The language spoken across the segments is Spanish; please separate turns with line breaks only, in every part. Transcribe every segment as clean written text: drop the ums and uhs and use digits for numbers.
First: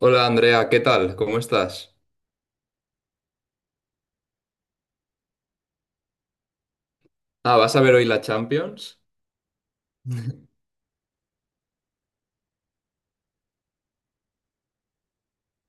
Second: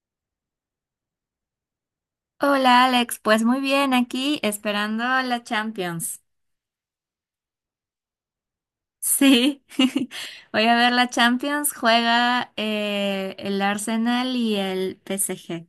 Hola Andrea, ¿qué tal? ¿Cómo estás?
Hola Alex, pues muy bien, aquí esperando la Champions.
Ah, ¿vas a ver hoy la Champions?
Sí, voy a ver la Champions, juega el Arsenal y el PSG.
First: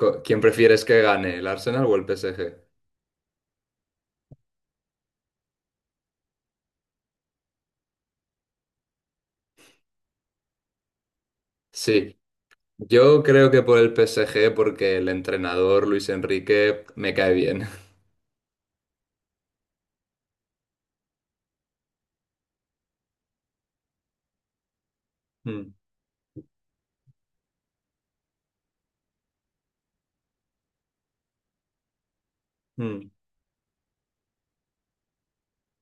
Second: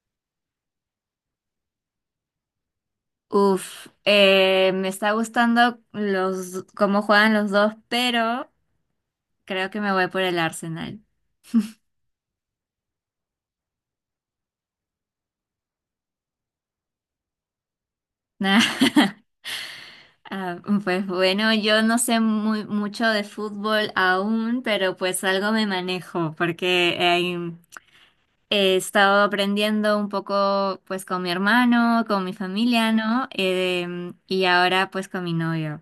¿Quién prefieres que gane, el Arsenal o el PSG?
Uf, me está gustando los cómo juegan los dos, pero creo que me voy por el Arsenal.
Sí, yo creo que por el PSG porque el entrenador Luis Enrique me cae bien.
Ah, pues bueno, yo no sé mucho de fútbol aún, pero pues algo me
Mm,
manejo, porque he estado aprendiendo un poco pues con mi hermano, con mi familia,
mm.
¿no? Y ahora pues con mi novio.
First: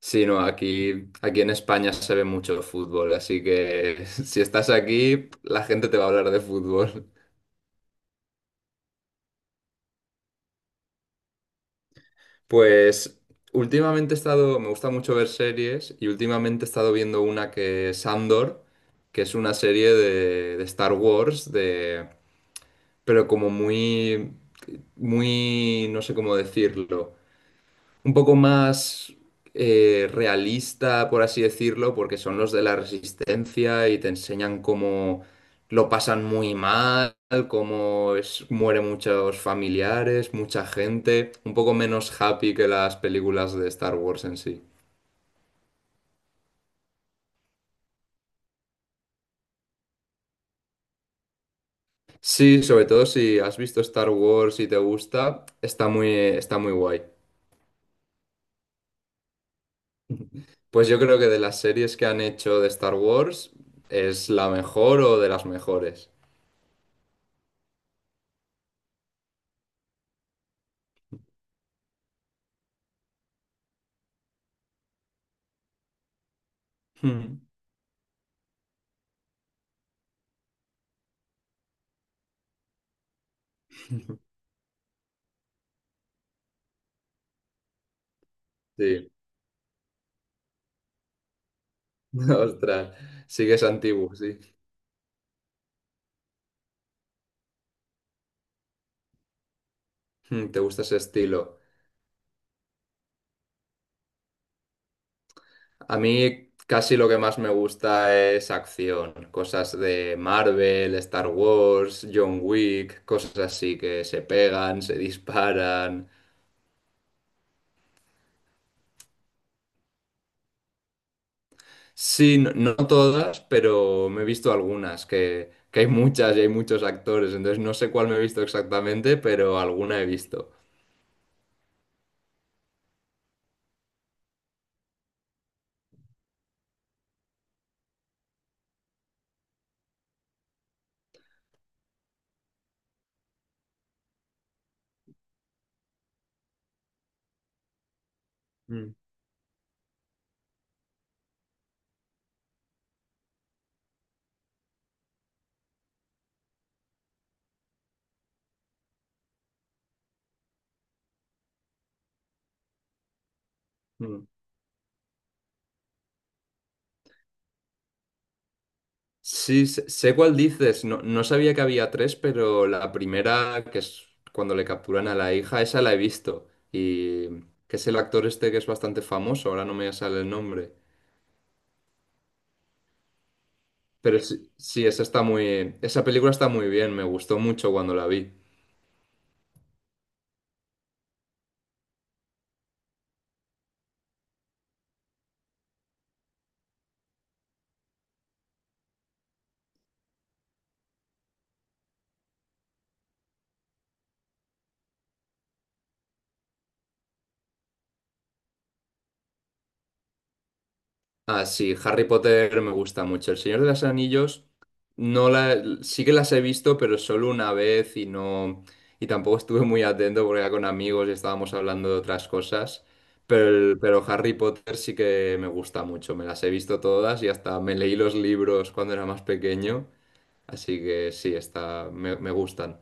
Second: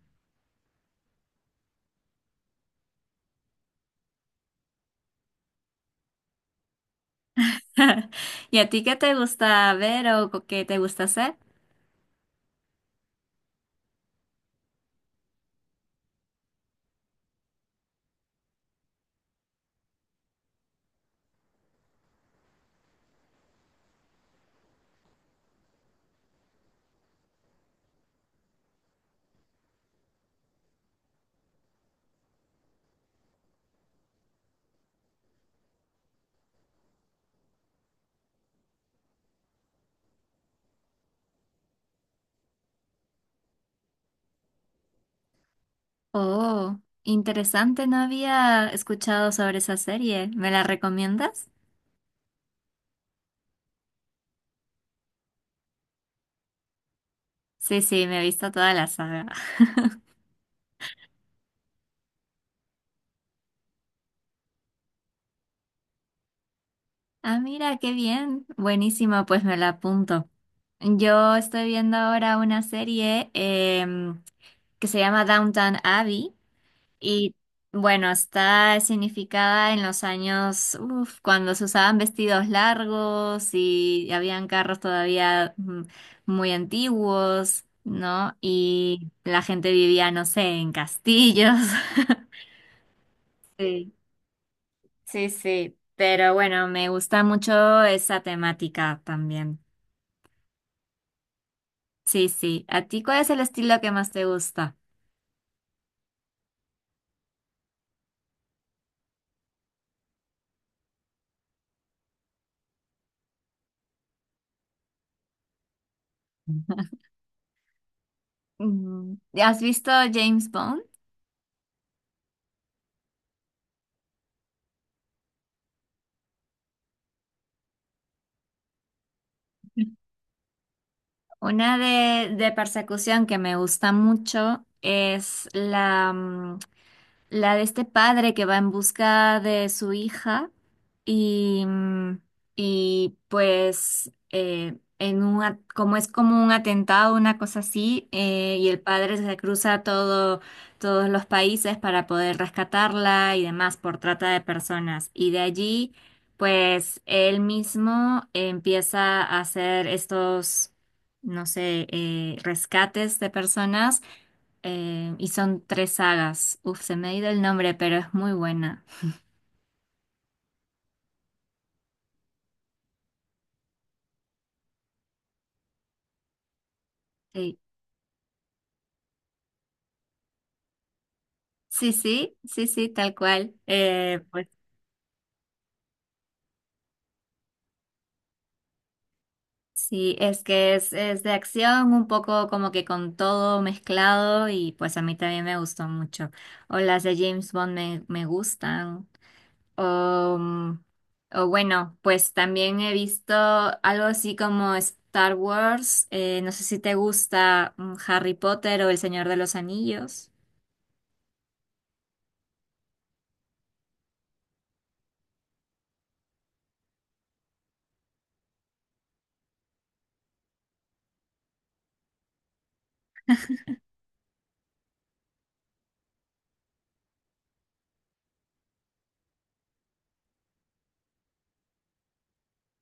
Sí, no, aquí en España se ve mucho fútbol, así que si estás aquí, la gente te va a hablar de fútbol.
¿Y a ti qué te gusta ver o qué te gusta hacer?
Pues últimamente he estado, me gusta mucho ver series y últimamente he estado viendo una que es Andor, que es una serie de Star Wars, de, pero como muy, no sé cómo decirlo un poco más realista, por así decirlo, porque son los de la resistencia y te enseñan cómo lo pasan muy mal, cómo es, mueren muchos familiares, mucha gente, un poco menos happy que las películas de Star Wars en sí.
Oh, interesante, no había escuchado sobre esa serie. ¿Me la recomiendas?
Sí, sobre todo si has visto Star Wars y te gusta, está muy guay.
Sí, sí, me he visto toda la saga.
Pues yo creo que de las series que han hecho de Star Wars es la mejor o de las mejores.
Ah, mira, qué bien. Buenísimo, pues me la apunto. Yo estoy viendo ahora una serie que se llama Downton Abbey. Y
Hmm.
bueno, está significada en los años, uf, cuando se usaban vestidos largos y habían carros todavía muy antiguos, ¿no? Y
Sí.
la gente vivía, no sé, en castillos.
Ostras, sí que es
Sí,
antiguo, sí.
sí, sí. Pero bueno, me gusta mucho esa temática también.
Mm, ¿te gusta ese estilo?
Sí, sí. ¿A ti cuál es el estilo que más te gusta?
A mí casi lo que más me gusta es acción, cosas de Marvel, Star Wars, John Wick, cosas así que se pegan, se disparan.
Mm, ¿has visto James Bond?
Sí, no, no todas, pero me he visto algunas, que hay muchas y hay muchos actores, entonces no sé cuál me he visto exactamente, pero alguna he visto.
Una de persecución que me gusta mucho es la de este padre que va en busca de su hija y, mm, y pues en un, como es como un atentado, una cosa así, y el
Mm.
padre se cruza todo, todos los países para poder rescatarla y demás por trata de personas. Y de allí, pues él mismo empieza a hacer estos, no sé, rescates de personas
Mm.
y son tres sagas. Uf, se me ha ido el nombre, pero es muy buena.
Sí, sé cuál dices. No, no sabía que había tres, pero la primera, que es cuando le capturan a la hija, esa la he visto. Y
Sí,
que es el actor este que es bastante famoso, ahora no me sale el nombre.
sí, sí, sí, sí, tal cual.
Pero
Pues
sí, sí, esa película está muy bien, me gustó mucho cuando la vi.
sí, es que es de acción, un poco como que con todo mezclado y pues a mí también me gustó mucho. O las de James Bond me gustan. O, mm, o bueno, pues también he visto algo así como Star Wars. Eh, no sé si te gusta Harry Potter o El Señor de los Anillos.
Ah, sí, Harry Potter me gusta mucho. El Señor de los Anillos no la, sí que las he visto, pero solo una vez y no y tampoco estuve muy atento porque era con amigos y estábamos hablando de otras cosas. Pero, pero Harry Potter sí que me gusta mucho. Me las he visto todas y hasta me leí los libros cuando era más pequeño. Así que sí, me gustan.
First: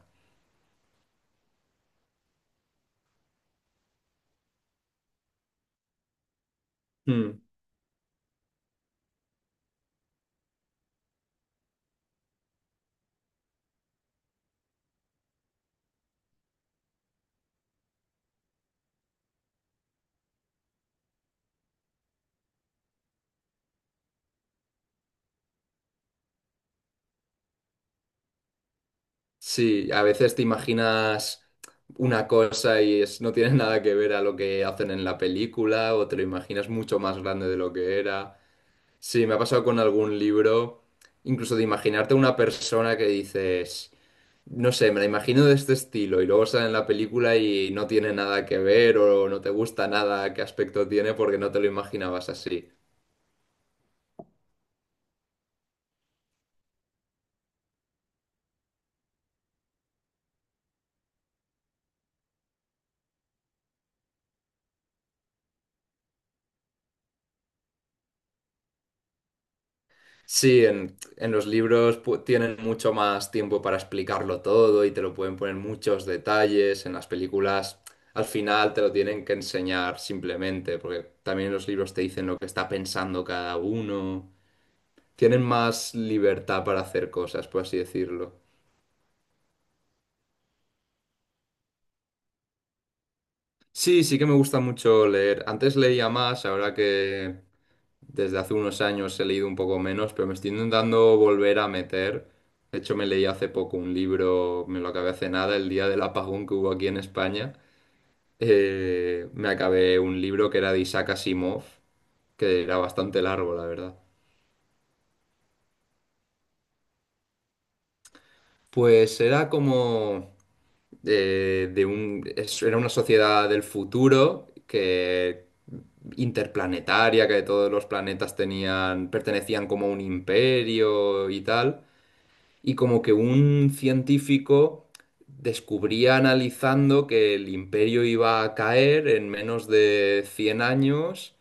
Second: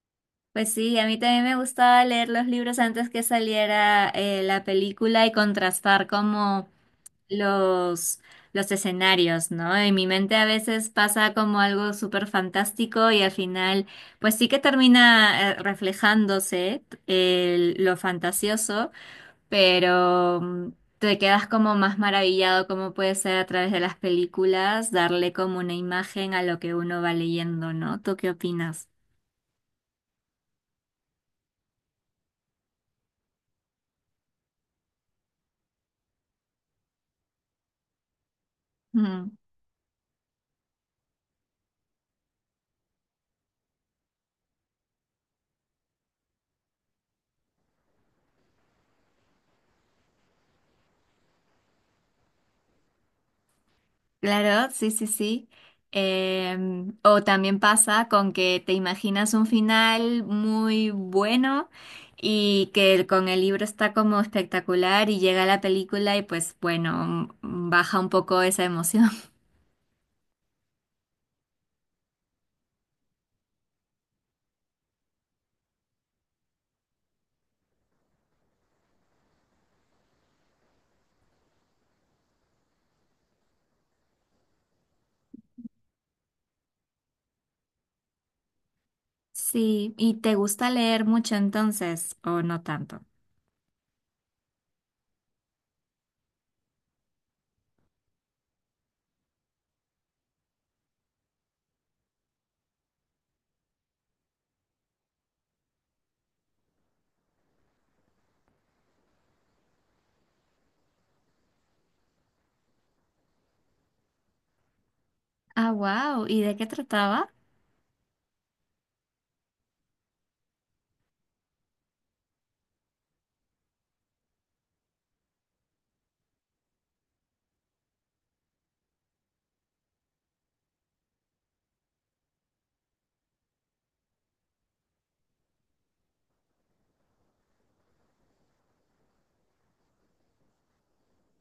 Pues sí, a mí también me gustaba leer los libros antes que saliera la película y contrastar como
Hmm.
los, los escenarios, ¿no? En mi mente a veces pasa como algo súper fantástico y al final, pues sí que termina reflejándose lo fantasioso, pero te quedas como más maravillado cómo puede ser a través de las películas darle como una imagen a lo que uno va leyendo, ¿no? ¿Tú qué opinas?
Sí, a veces te imaginas una cosa y es, no tiene nada que ver a lo que hacen en la película o te lo imaginas mucho más grande de lo que era. Sí, me ha pasado con algún libro, incluso de imaginarte una persona que dices, no sé, me la imagino de este estilo y luego sale en la película y no tiene nada que ver o no te gusta nada qué aspecto tiene porque no te lo imaginabas así.
Claro, sí, sí, sí. O también pasa con que te imaginas un final muy bueno y que con el libro está como espectacular y llega la película y pues bueno, baja un poco esa emoción.
Sí, en los libros tienen mucho más tiempo para explicarlo todo y te lo pueden poner muchos detalles. En las películas al final te lo tienen que enseñar simplemente, porque también los libros te dicen lo que está pensando cada uno. Tienen más libertad para hacer cosas, por así decirlo.
Sí, ¿y te gusta leer mucho entonces o no tanto?
Sí, sí que me gusta mucho leer. Antes leía más, ahora que Desde hace unos años he leído un poco menos, pero me estoy intentando volver a meter. De hecho, me leí hace poco un libro, me lo acabé hace nada, el día del apagón que hubo aquí en España. Me acabé un libro que era de Isaac Asimov, que era bastante largo, la verdad.
Ah, wow, ¿y de qué trataba?
Pues era como era una sociedad del futuro que interplanetaria, que todos los planetas tenían, pertenecían como a un imperio y tal. Y como que un científico descubría analizando que el imperio iba a caer en menos de 100 años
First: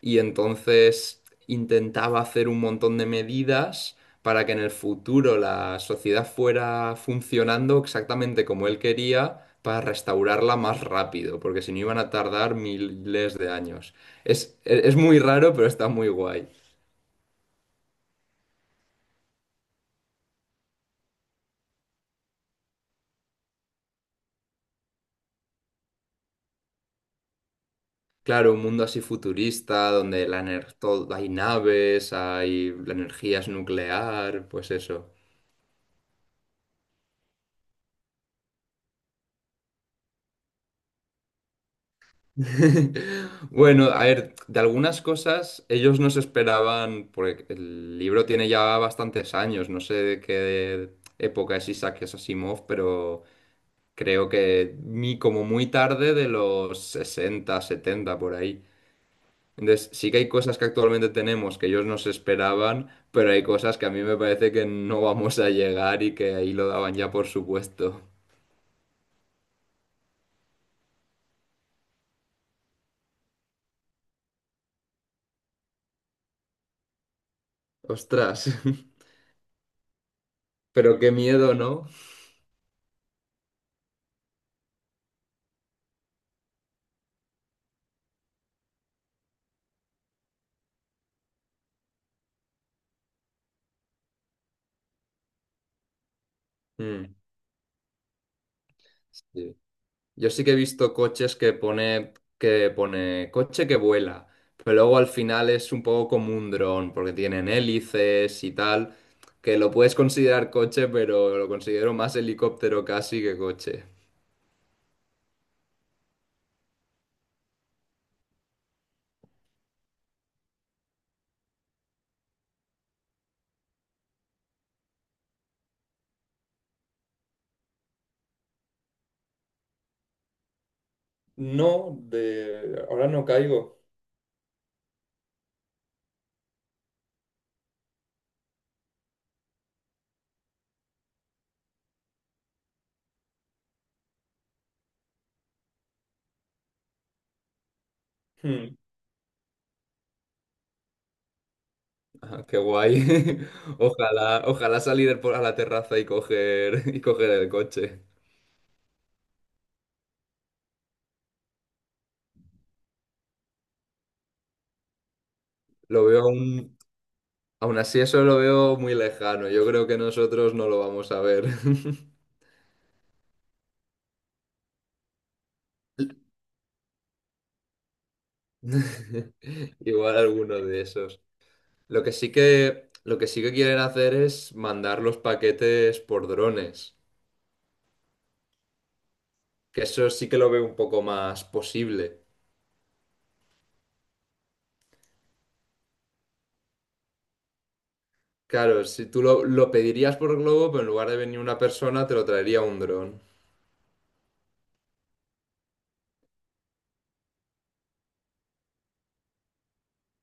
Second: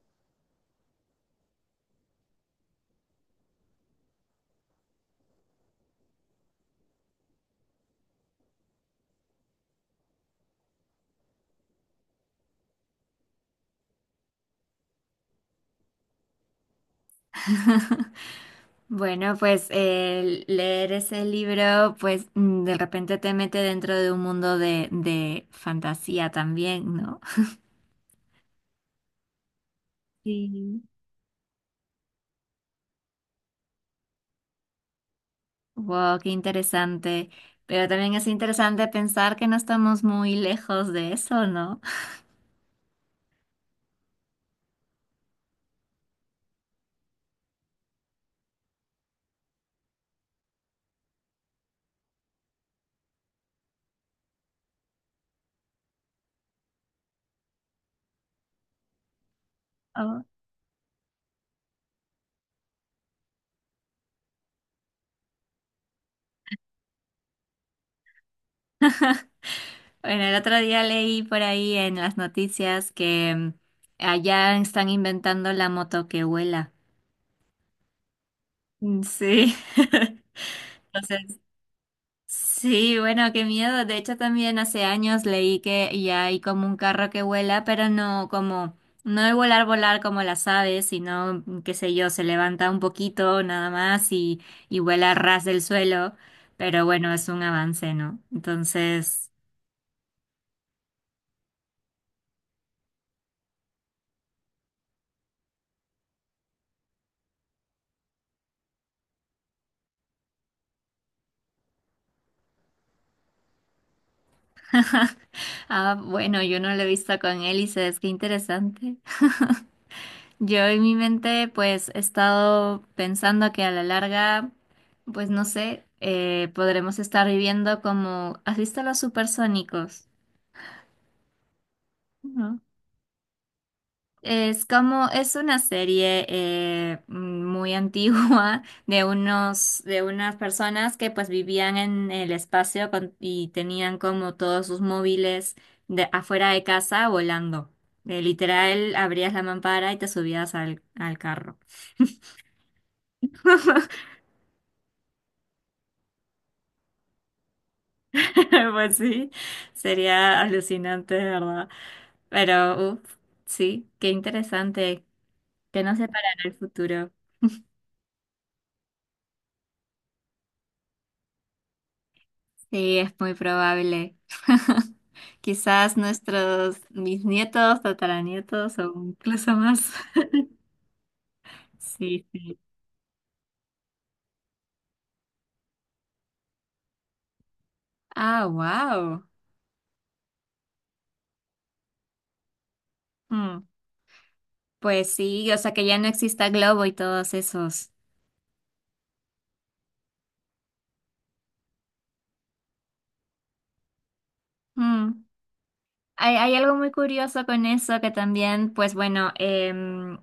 y entonces intentaba hacer un montón de medidas para que en el futuro la sociedad fuera funcionando exactamente como él quería, para restaurarla más rápido, porque si no iban a tardar miles de años. Es es muy raro, pero está muy guay.
Bueno, pues el leer ese libro, pues de repente te mete dentro de un mundo de fantasía también, ¿no?
Claro, un mundo así futurista, donde
Sí.
hay naves, hay la energía es nuclear, pues eso.
Wow, qué interesante. Pero también es interesante pensar que no estamos muy lejos de eso, ¿no?
Bueno, a ver, de algunas cosas ellos no se esperaban, porque el libro tiene ya bastantes años, no sé de qué época es Isaac Asimov, pero creo que como muy tarde de los 60, 70 por ahí. Entonces, sí que
Oh.
hay cosas que actualmente tenemos que ellos no se esperaban, pero hay cosas que a mí me parece que no vamos a llegar y que ahí lo daban ya por supuesto.
Bueno, el otro día leí por ahí en las noticias que allá están inventando la moto que vuela.
Ostras,
Mm, sí.
pero qué
Entonces,
miedo, ¿no?
sí, bueno, qué miedo. De hecho, también hace años leí que ya hay como un carro que vuela, pero no como, no de volar, volar como las aves, sino, qué sé yo, se levanta un poquito nada más y vuela a ras del suelo. Pero bueno,
Mm,
es un avance, ¿no? Entonces,
sí. Yo sí que he visto coches que pone, coche que vuela, pero luego al final es un poco como un dron, porque tienen hélices y tal, que lo puedes considerar coche, pero lo considero más helicóptero casi que coche.
ah, bueno, yo no lo he visto con hélices, qué interesante. Yo en mi mente pues he estado pensando que a la larga, pues no sé, podremos estar viviendo como, ¿has visto Los Supersónicos?
No,
¿No?
de ahora no caigo.
Es una serie muy antigua de unos, de unas personas que pues vivían en el espacio y tenían como todos sus móviles afuera de casa volando. Literal, abrías la mampara y te subías al carro.
Ah, qué guay. Ojalá, ojalá a la terraza y coger, y coger el coche.
Pues sí, sería alucinante, de verdad. Pero, uff, sí, qué interesante que nos
Lo veo
separará el
aún,
futuro.
aún así eso lo veo muy lejano. Yo creo que nosotros no lo vamos a ver.
Sí, es muy probable. Quizás nuestros, mis nietos, tataranietos o incluso más.
Igual alguno de esos.
Sí, sí.
Lo que sí que quieren hacer es mandar los paquetes por drones.
Ah, wow.
Que eso sí que lo veo un poco más posible.
Pues sí, o sea que ya no exista Globo y todos esos.
Claro, si tú lo pedirías por globo, pero en lugar de venir una persona, te lo traería un dron.
Mm. Hay algo muy curioso con eso que también, pues bueno, em,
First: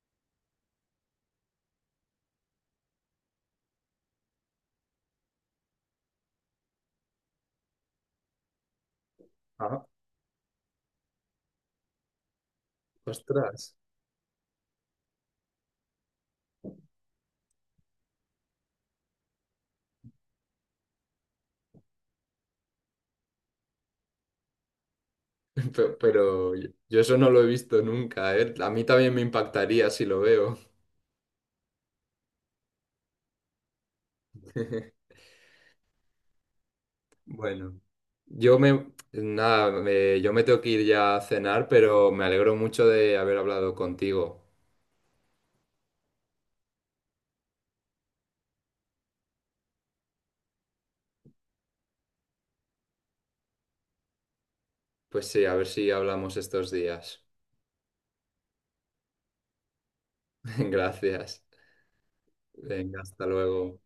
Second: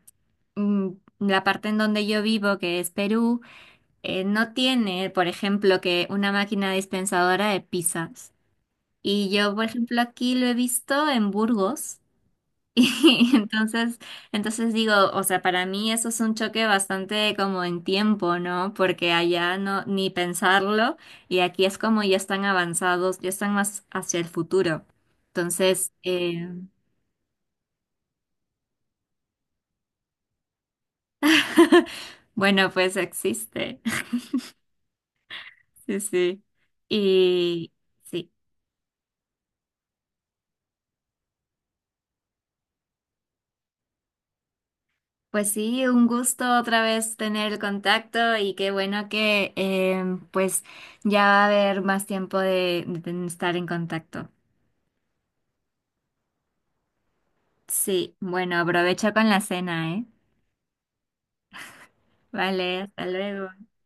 mm, la parte en donde yo vivo, que es Perú, no tiene, por ejemplo, que una máquina dispensadora de pizzas. Y yo, por
Ah,
ejemplo, aquí lo he visto en Burgos. Y
ostras.
entonces, entonces digo, o sea, para mí eso es un choque bastante como en tiempo, ¿no? Porque allá no, ni pensarlo, y aquí es como ya están avanzados, ya están más hacia el futuro. Entonces,
Pero, yo eso no lo he visto nunca, ¿eh? A mí también me impactaría si lo veo.
bueno, pues existe. Sí, sí. Y
Bueno,
sí.
nada, yo me tengo que ir ya a cenar, pero me alegro mucho de haber hablado contigo.
Pues sí, un gusto otra vez tener el contacto y qué bueno que em, pues ya va a haber más tiempo de estar en contacto.
Pues sí, a ver si hablamos estos días.
Sí, bueno, aprovecha con la cena, ¿eh?
Gracias.
Vale,
Venga,
hasta
hasta
luego.
luego.